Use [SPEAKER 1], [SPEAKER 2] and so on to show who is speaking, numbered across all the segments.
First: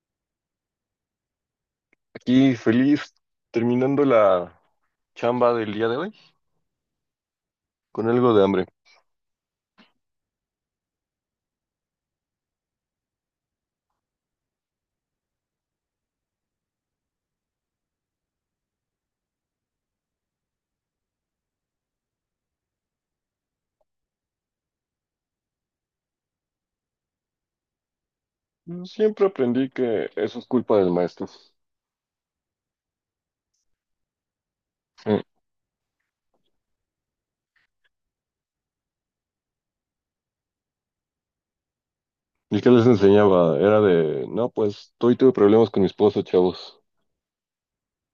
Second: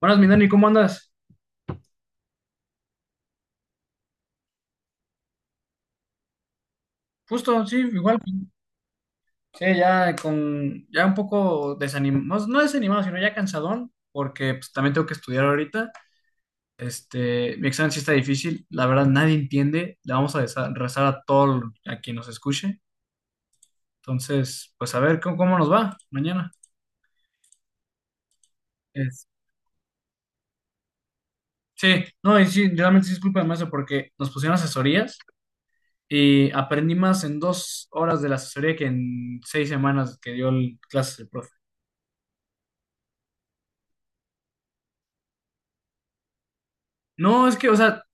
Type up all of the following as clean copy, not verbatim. [SPEAKER 1] Buenas, mi Dani, ¿cómo andas?
[SPEAKER 2] Y feliz terminando la chamba del día de hoy
[SPEAKER 1] Justo, sí,
[SPEAKER 2] con
[SPEAKER 1] igual.
[SPEAKER 2] algo de hambre.
[SPEAKER 1] Sí, ya con, ya un poco desanimado, no desanimado, sino ya cansadón, porque pues, también tengo que estudiar ahorita. Mi examen sí está difícil, la verdad nadie entiende, le vamos a rezar a todo a quien nos escuche. Entonces, pues a ver cómo nos va mañana. Es-
[SPEAKER 2] Siempre aprendí que eso es culpa del maestro.
[SPEAKER 1] sí, no, y sí, realmente sí es culpa del maestro porque nos pusieron asesorías
[SPEAKER 2] Mm.
[SPEAKER 1] y aprendí más en dos horas de la asesoría que en seis semanas que clases el profe.
[SPEAKER 2] ¿Y qué les enseñaba? Era de, no, pues hoy tuve problemas con mi esposo, chavos.
[SPEAKER 1] No, es que, o sea,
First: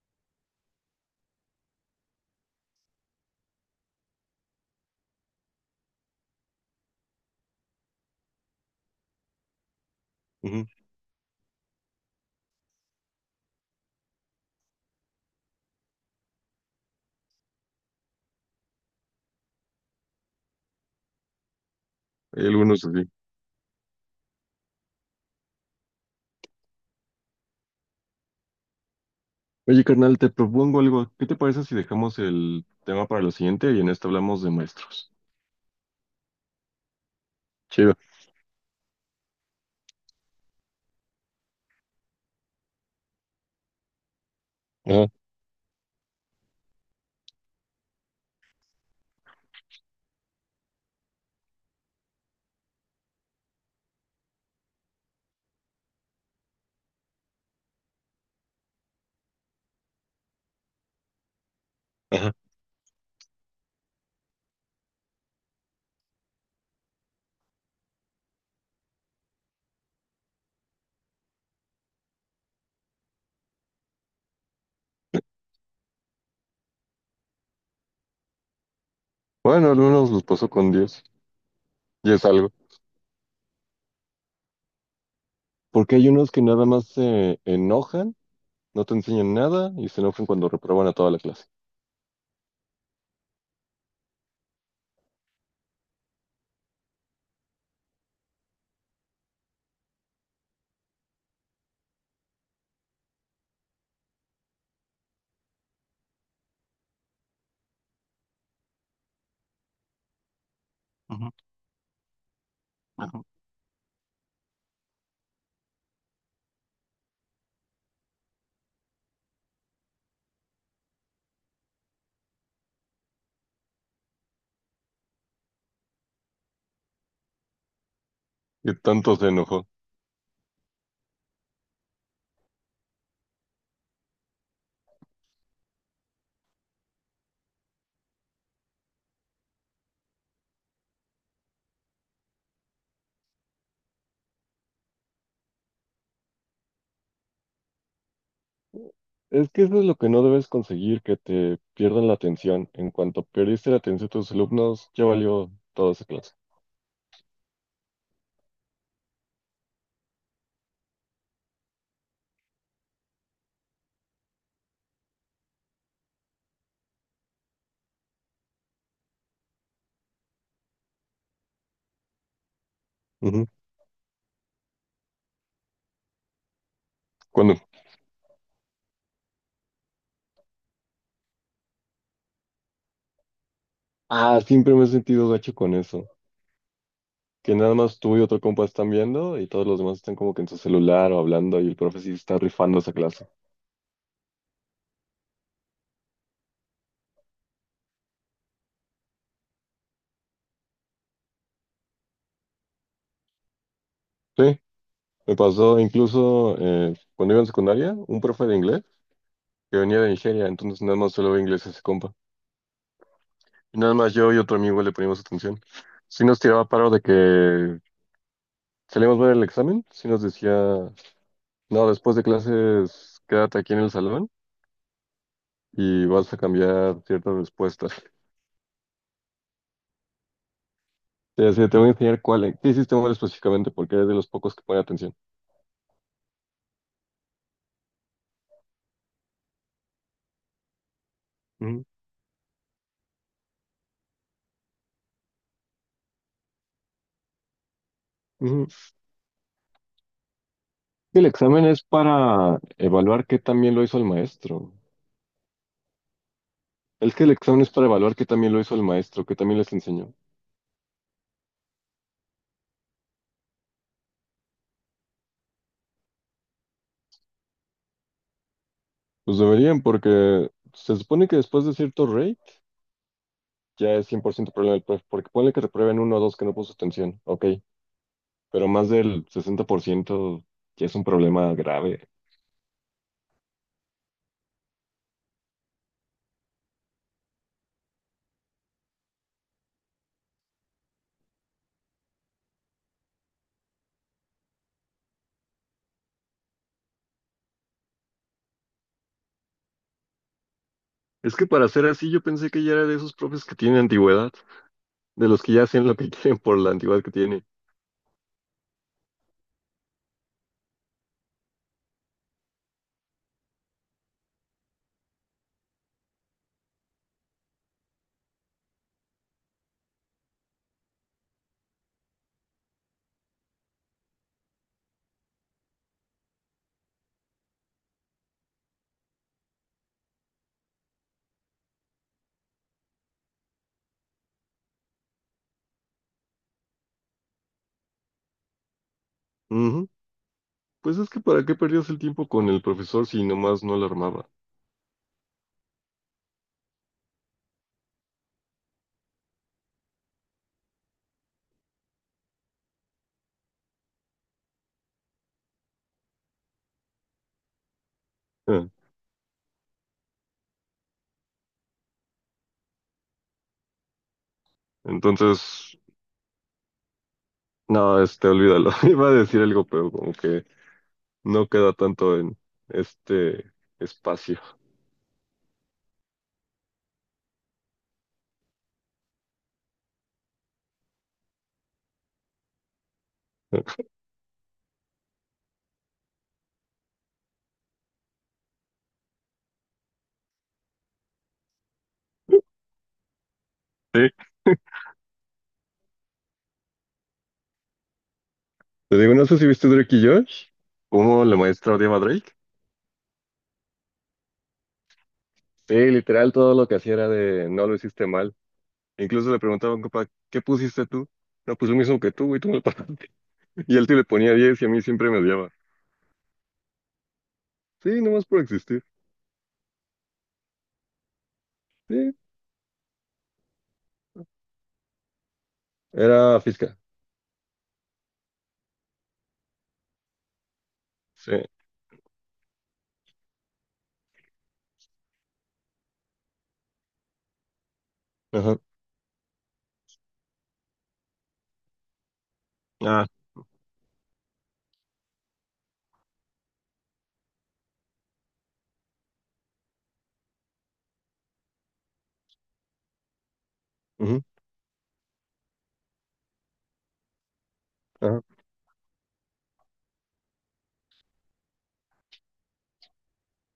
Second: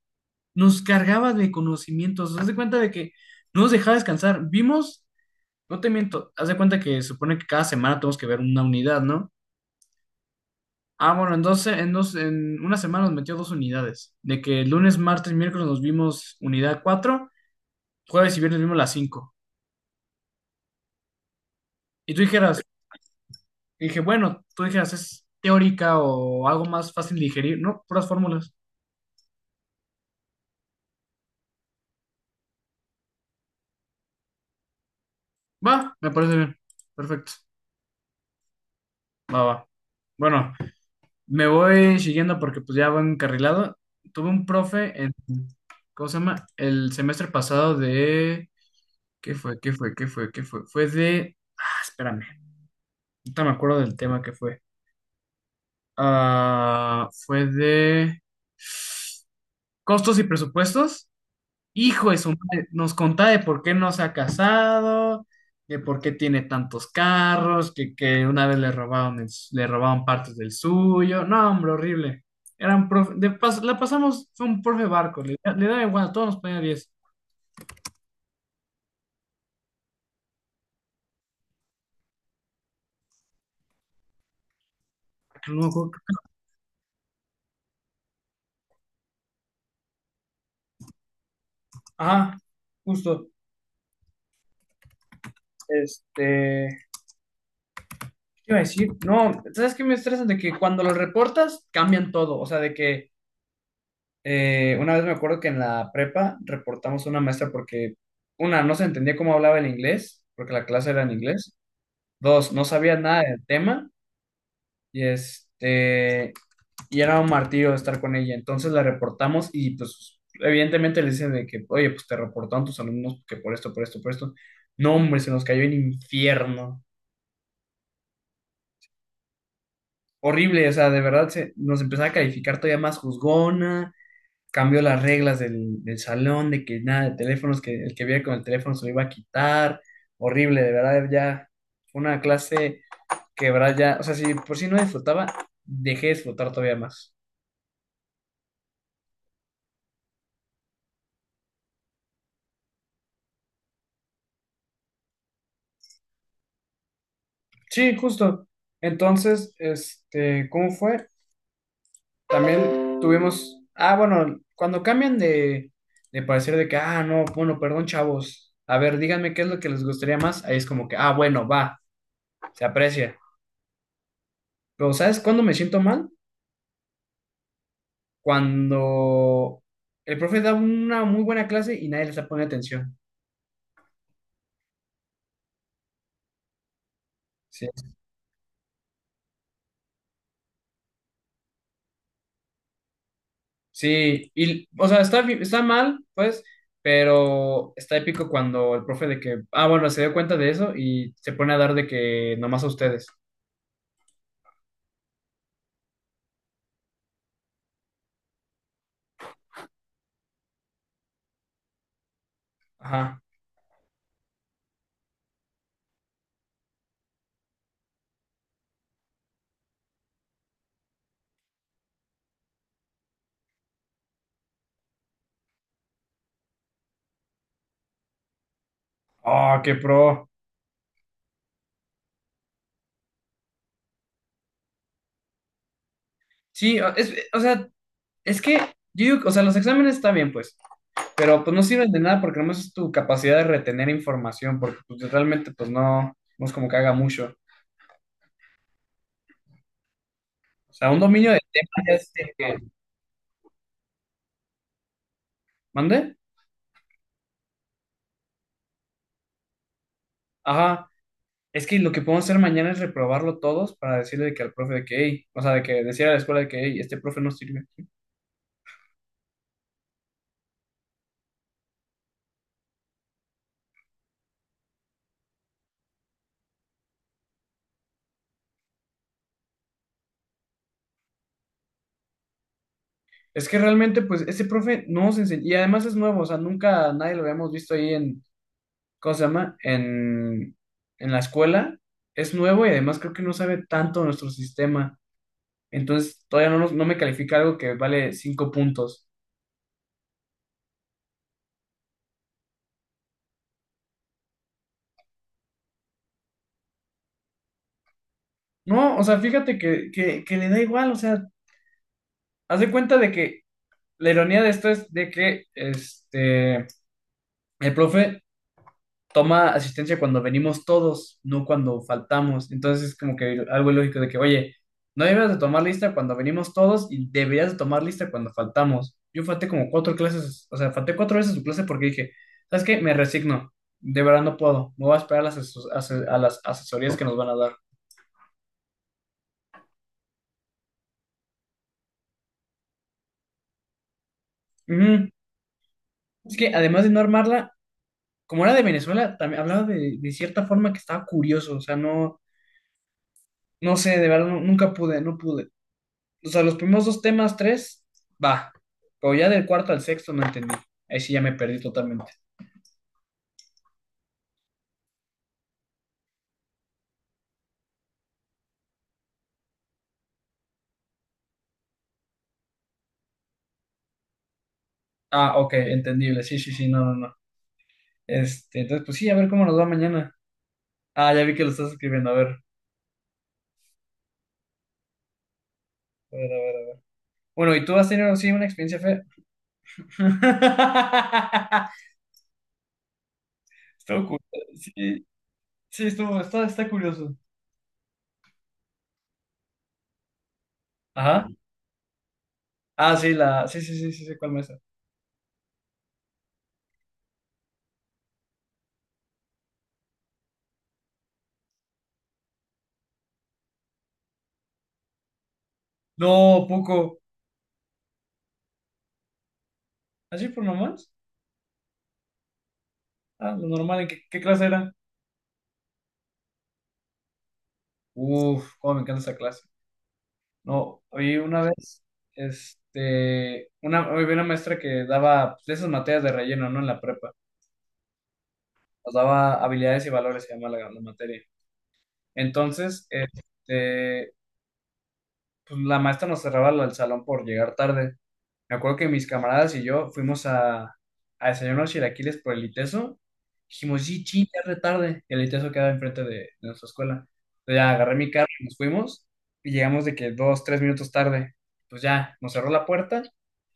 [SPEAKER 1] nos cargaba de conocimientos. Haz de cuenta de que no nos dejaba descansar. Vimos, no te miento, haz de cuenta que se supone que cada semana tenemos que ver una unidad, ¿no?
[SPEAKER 2] Ujú.
[SPEAKER 1] Ah, bueno, entonces en una semana nos metió dos unidades. De que lunes, martes, miércoles nos vimos unidad cuatro, jueves y viernes vimos la cinco. Y tú
[SPEAKER 2] Hay
[SPEAKER 1] dijeras,
[SPEAKER 2] algunos así.
[SPEAKER 1] dije, bueno, tú dijeras, es teórica o algo más fácil de digerir, ¿no? Puras fórmulas.
[SPEAKER 2] Oye, carnal, te propongo algo. ¿Qué te parece si dejamos el tema para lo siguiente y en este hablamos de maestros?
[SPEAKER 1] Va, me parece bien. Perfecto.
[SPEAKER 2] Chido.
[SPEAKER 1] Va, va. Bueno, me voy siguiendo porque pues ya voy encarrilado. Tuve un profe
[SPEAKER 2] Ajá,
[SPEAKER 1] en, ¿cómo se llama? El semestre pasado de, ¿qué fue? ¿Qué fue? ¿Qué fue? ¿Qué fue? Fue de, ah, espérame, ahorita me acuerdo del tema que fue. Ah, fue de costos y presupuestos. Hijo de su
[SPEAKER 2] ajá.
[SPEAKER 1] madre, nos contaba de por qué no se ha casado, de por qué tiene tantos carros, que una vez le robaron, le robaron partes del suyo. No, hombre, horrible. Era un profe, de la pasamos, fue un profe barco, le daba igual, a todos nos ponía 10.
[SPEAKER 2] Bueno, algunos los pasó con Dios y es algo.
[SPEAKER 1] No me acuerdo.
[SPEAKER 2] Porque hay unos que nada más se enojan, no te enseñan nada y se enojan cuando reprueban a toda la clase.
[SPEAKER 1] Ajá, justo. Este, ¿Qué iba a decir? No, ¿sabes qué me estresa? De que cuando lo reportas, cambian todo. O sea, de que una vez me acuerdo que en la prepa reportamos a una maestra porque, una, no se entendía cómo hablaba el inglés, porque la clase era en
[SPEAKER 2] Ujú.
[SPEAKER 1] inglés. Dos, no sabía nada del tema y este, y era un martirio estar con ella. Entonces la reportamos y pues evidentemente le dicen de que, oye, pues te reportaron tus alumnos que por esto, por esto, por esto. No, hombre, se nos cayó el infierno.
[SPEAKER 2] Que tanto se enojó.
[SPEAKER 1] Horrible, o sea, de verdad se, nos empezaba a calificar todavía más juzgona, cambió las reglas del salón, de que nada de teléfonos, que el que viera con el teléfono se lo iba a quitar. Horrible, de verdad, ya fue una clase que, de verdad, ya, o sea, si por si no disfrutaba, dejé de disfrutar todavía más.
[SPEAKER 2] Es que eso es lo que no debes conseguir, que te pierdan la atención. En cuanto perdiste la atención de tus alumnos, ya valió toda esa clase.
[SPEAKER 1] Sí, justo. Entonces, este, ¿cómo fue? También tuvimos, ah, bueno, cuando cambian de parecer de que, ah, no, bueno, perdón, chavos, a ver, díganme qué es lo que les gustaría más, ahí es como que, ah, bueno, va, se aprecia.
[SPEAKER 2] Ujú.
[SPEAKER 1] Pero, ¿sabes cuándo me siento mal?
[SPEAKER 2] Cuando,
[SPEAKER 1] Cuando el profe da una muy buena clase y nadie le está poniendo atención.
[SPEAKER 2] ah, siempre me he sentido gacho con eso. Que
[SPEAKER 1] Sí,
[SPEAKER 2] nada más tú y otro compa están viendo y todos los demás están como que en su celular o hablando y el profe sí está rifando esa clase.
[SPEAKER 1] sí, y, o sea, está, está mal, pues, pero está épico cuando el profe de que, ah, bueno, se dio cuenta de eso y se pone a dar de que nomás a ustedes.
[SPEAKER 2] Sí, me pasó incluso cuando iba en secundaria, un profe de inglés que venía de Nigeria, entonces nada más solo ve inglés ese compa.
[SPEAKER 1] Ajá.
[SPEAKER 2] Y nada más yo y otro amigo le poníamos atención. Sí nos tiraba paro de que salíamos ver el examen, sí nos decía, no, después de clases quédate aquí en el salón y vas a cambiar ciertas respuestas.
[SPEAKER 1] Oh, qué pro.
[SPEAKER 2] Te decía, "Sí, te voy a enseñar cuál, qué hiciste mal específicamente porque eres de los pocos que pone atención."
[SPEAKER 1] Sí, es, o sea, es que, yo digo, o sea, los exámenes están bien, pues, pero pues no
[SPEAKER 2] Ujú,
[SPEAKER 1] sirven de nada porque nomás es tu capacidad de retener información, porque pues, realmente, pues, no, no es como que haga mucho.
[SPEAKER 2] ujú.
[SPEAKER 1] O sea, un
[SPEAKER 2] El
[SPEAKER 1] dominio de
[SPEAKER 2] examen es
[SPEAKER 1] temas ya es... de que
[SPEAKER 2] para evaluar qué también lo hizo el maestro.
[SPEAKER 1] ¿Mande?
[SPEAKER 2] Es que el examen es para evaluar qué también lo hizo el maestro, que también les enseñó.
[SPEAKER 1] Ajá. Es que lo que podemos hacer mañana es reprobarlo todos para decirle de que al profe de que, hey, o sea, de que decir a la escuela de que, hey, este profe no sirve.
[SPEAKER 2] Pues deberían porque se supone que después de cierto rate ya es 100% problema del profe, porque ponle que reprueben uno o dos que no puso atención, ok, pero más del 60% ya es un problema grave.
[SPEAKER 1] Es que realmente, pues, este profe no nos enseñó, y además es nuevo, o sea, nunca nadie lo habíamos visto ahí en, ¿cómo se llama? En la escuela. Es nuevo y además creo que no sabe tanto nuestro sistema. Entonces, todavía no me califica algo que vale 5 puntos.
[SPEAKER 2] Es que para ser así yo pensé que ya era de esos profes que tienen antigüedad, de los que ya hacen lo que quieren por la antigüedad que tiene.
[SPEAKER 1] No, o sea, fíjate que le da igual, o sea, haz de cuenta de que la ironía de esto es de que, este... El profe toma asistencia cuando venimos todos, no cuando faltamos. Entonces es como que algo ilógico de que, oye, no deberías de tomar lista cuando venimos todos y deberías de tomar lista cuando faltamos. Yo falté como cuatro clases, o sea, falté cuatro veces su clase porque dije, ¿sabes qué? Me resigno, de verdad no puedo, me voy a esperar a a las asesorías que nos van a dar.
[SPEAKER 2] Ujú. Pues es que para qué perdías el tiempo con el profesor si nomás no lo armaba.
[SPEAKER 1] Ujú. Es que además de no armarla, como era de Venezuela, también hablaba de cierta forma que estaba curioso, o sea, no, no sé, de verdad nunca pude, no pude. O sea, los primeros dos temas, tres, va.
[SPEAKER 2] Ah,
[SPEAKER 1] Pero ya del cuarto al sexto no entendí. Ahí sí ya me perdí totalmente.
[SPEAKER 2] entonces, no, olvídalo. Iba a decir algo, pero como que no queda tanto en este espacio.
[SPEAKER 1] Ah, ok, entendible. Sí, sí, sí, no, no, no. Entonces, pues sí, a ver cómo nos va mañana. Ah, ya vi que lo estás escribiendo. A ver, a ver, a ver. A ver. Bueno, ¿y tú has tenido sí, una experiencia fea? Estuvo
[SPEAKER 2] Sí,
[SPEAKER 1] cu- Sí, sí, estuvo, está, está curioso.
[SPEAKER 2] te digo, no sé si viste Drake y Josh, cómo
[SPEAKER 1] Ajá.
[SPEAKER 2] la maestra odiaba a Drake.
[SPEAKER 1] Ah, sí, la, sí, sí, sí, sí, sí, ¿cuál mesa?
[SPEAKER 2] Sí, literal, todo lo que hacía era de no lo hiciste mal. Incluso le preguntaba a un compa, ¿qué pusiste tú? No, pues lo mismo que tú, güey, tú me lo pasaste. Y él sí le ponía 10 y a mí siempre me odiaba.
[SPEAKER 1] No, poco.
[SPEAKER 2] Sí, nomás por existir.
[SPEAKER 1] ¿Así por nomás?
[SPEAKER 2] Sí,
[SPEAKER 1] Ah, lo normal, ¿en qué, qué clase era?
[SPEAKER 2] era física.
[SPEAKER 1] Uf, cómo me encanta esa clase. No, oí
[SPEAKER 2] Sí,
[SPEAKER 1] una vez, este, una, había una maestra que daba pues, de esas materias de relleno, ¿no? En la prepa,
[SPEAKER 2] ajá,
[SPEAKER 1] nos daba habilidades y valores, se llama la materia. Entonces,
[SPEAKER 2] ah,
[SPEAKER 1] este, pues, la maestra nos cerraba el salón por llegar tarde. Me acuerdo que mis camaradas y yo fuimos a desayunar unos chilaquiles por el ITESO. Dijimos, sí,
[SPEAKER 2] ujú,
[SPEAKER 1] ching, ya es re tarde. El ITESO quedaba enfrente de nuestra escuela. Entonces ya agarré mi
[SPEAKER 2] ajá,
[SPEAKER 1] carro y nos fuimos. Y llegamos de que dos, tres minutos tarde. Pues ya, nos cerró la puerta.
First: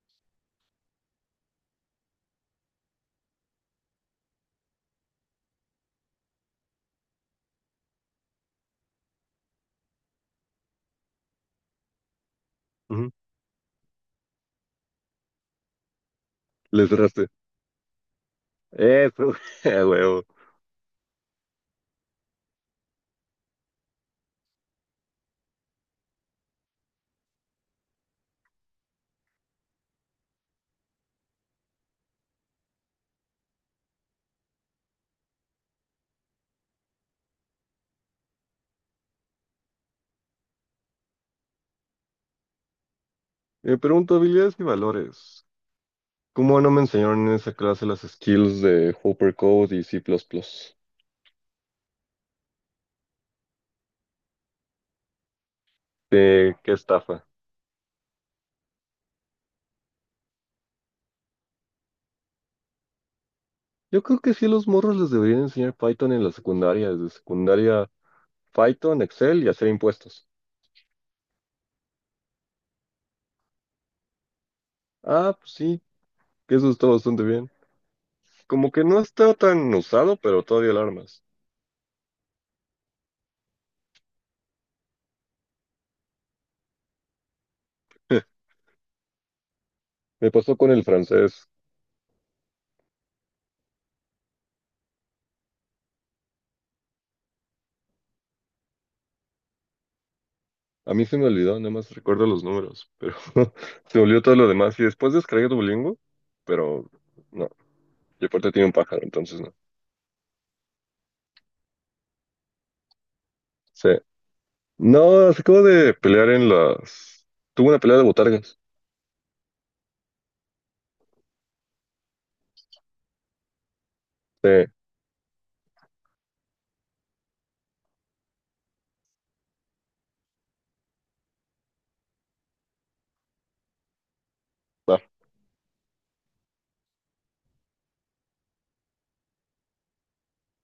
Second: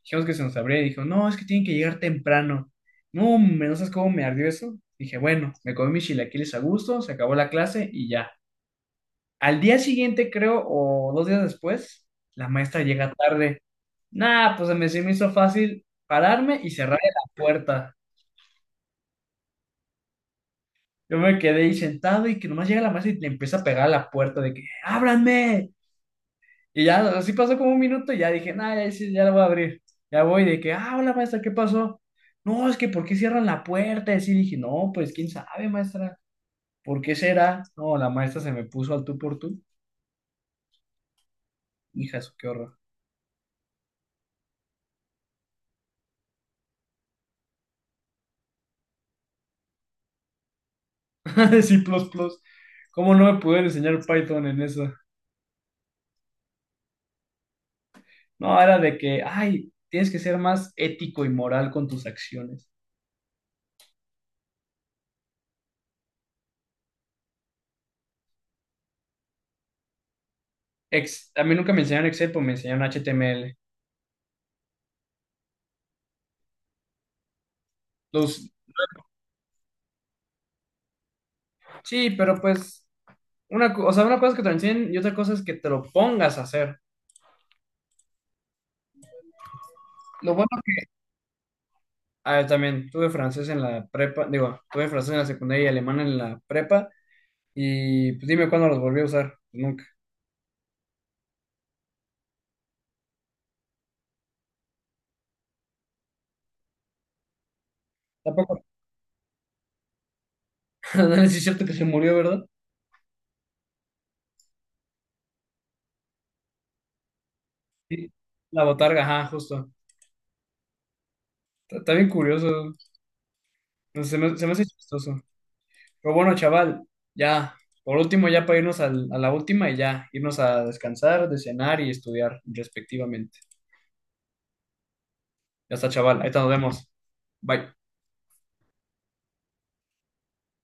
[SPEAKER 1] Dijimos que se nos abría y dijo, no, es que tienen que llegar temprano. No, hombre, no sabes cómo me ardió eso. Dije, bueno, me comí mis chilaquiles a gusto, se acabó la clase y ya. Al día siguiente, creo, o dos días después, la maestra
[SPEAKER 2] ujú.
[SPEAKER 1] llega tarde. Nah, pues se me hizo fácil pararme y
[SPEAKER 2] Le
[SPEAKER 1] cerrar
[SPEAKER 2] cerraste.
[SPEAKER 1] la puerta.
[SPEAKER 2] Eso, a huevo.
[SPEAKER 1] Yo me quedé ahí sentado y que nomás llega la maestra y le empieza a pegar a la puerta de que ¡ábranme! Y ya, así pasó como un minuto y ya dije, nah, ya, sí, ya la voy a abrir. Ya voy de que, ah, hola maestra, ¿qué pasó? No, es que ¿por qué cierran la puerta? Y así dije, no, pues quién sabe, maestra, ¿por qué será? No, la maestra se me puso al tú por tú. Hija, eso, qué horror.
[SPEAKER 2] Me pregunto habilidades y valores. ¿Cómo no me enseñaron en esa clase las skills de Hopper Code y C++?
[SPEAKER 1] Sí, plus, plus. ¿Cómo no me pudieron enseñar Python en eso?
[SPEAKER 2] ¿De qué estafa?
[SPEAKER 1] No, era de que, ay, tienes que ser más ético y moral con tus acciones.
[SPEAKER 2] Yo creo que sí a los morros les deberían enseñar Python en la secundaria, desde secundaria Python, Excel y hacer impuestos.
[SPEAKER 1] A mí nunca me enseñaron Excel, pues me enseñaron HTML.
[SPEAKER 2] Ah, pues sí, que eso está bastante bien.
[SPEAKER 1] Los,
[SPEAKER 2] Como que no está tan usado, pero todavía alarmas.
[SPEAKER 1] sí, pero pues, una, o sea, una cosa es que te lo enseñen y otra cosa es que te lo pongas a hacer.
[SPEAKER 2] Me
[SPEAKER 1] Lo bueno,
[SPEAKER 2] pasó con el francés.
[SPEAKER 1] ah, también tuve francés en la prepa, digo, tuve francés en la secundaria y alemán en la prepa, y pues dime cuándo los volví a usar. Nunca.
[SPEAKER 2] A mí se me olvidó, nada más recuerdo los números, pero se olvidó todo lo demás. Y después descargué Duolingo, pero no. Yo aparte
[SPEAKER 1] Tampoco.
[SPEAKER 2] tiene un pájaro, entonces no.
[SPEAKER 1] Es cierto que se murió, ¿verdad?
[SPEAKER 2] Sí. No, se acabó de pelear en las... Tuvo una pelea de
[SPEAKER 1] Sí.
[SPEAKER 2] botargas.
[SPEAKER 1] La botarga, ajá, justo. Está, está bien curioso. No, sé, se me hace
[SPEAKER 2] Sí.
[SPEAKER 1] chistoso. Pero bueno, chaval, ya. Por último, ya para irnos a la última y ya, irnos a descansar, de cenar y estudiar respectivamente. Ya está, chaval. Ahí te nos vemos. Bye.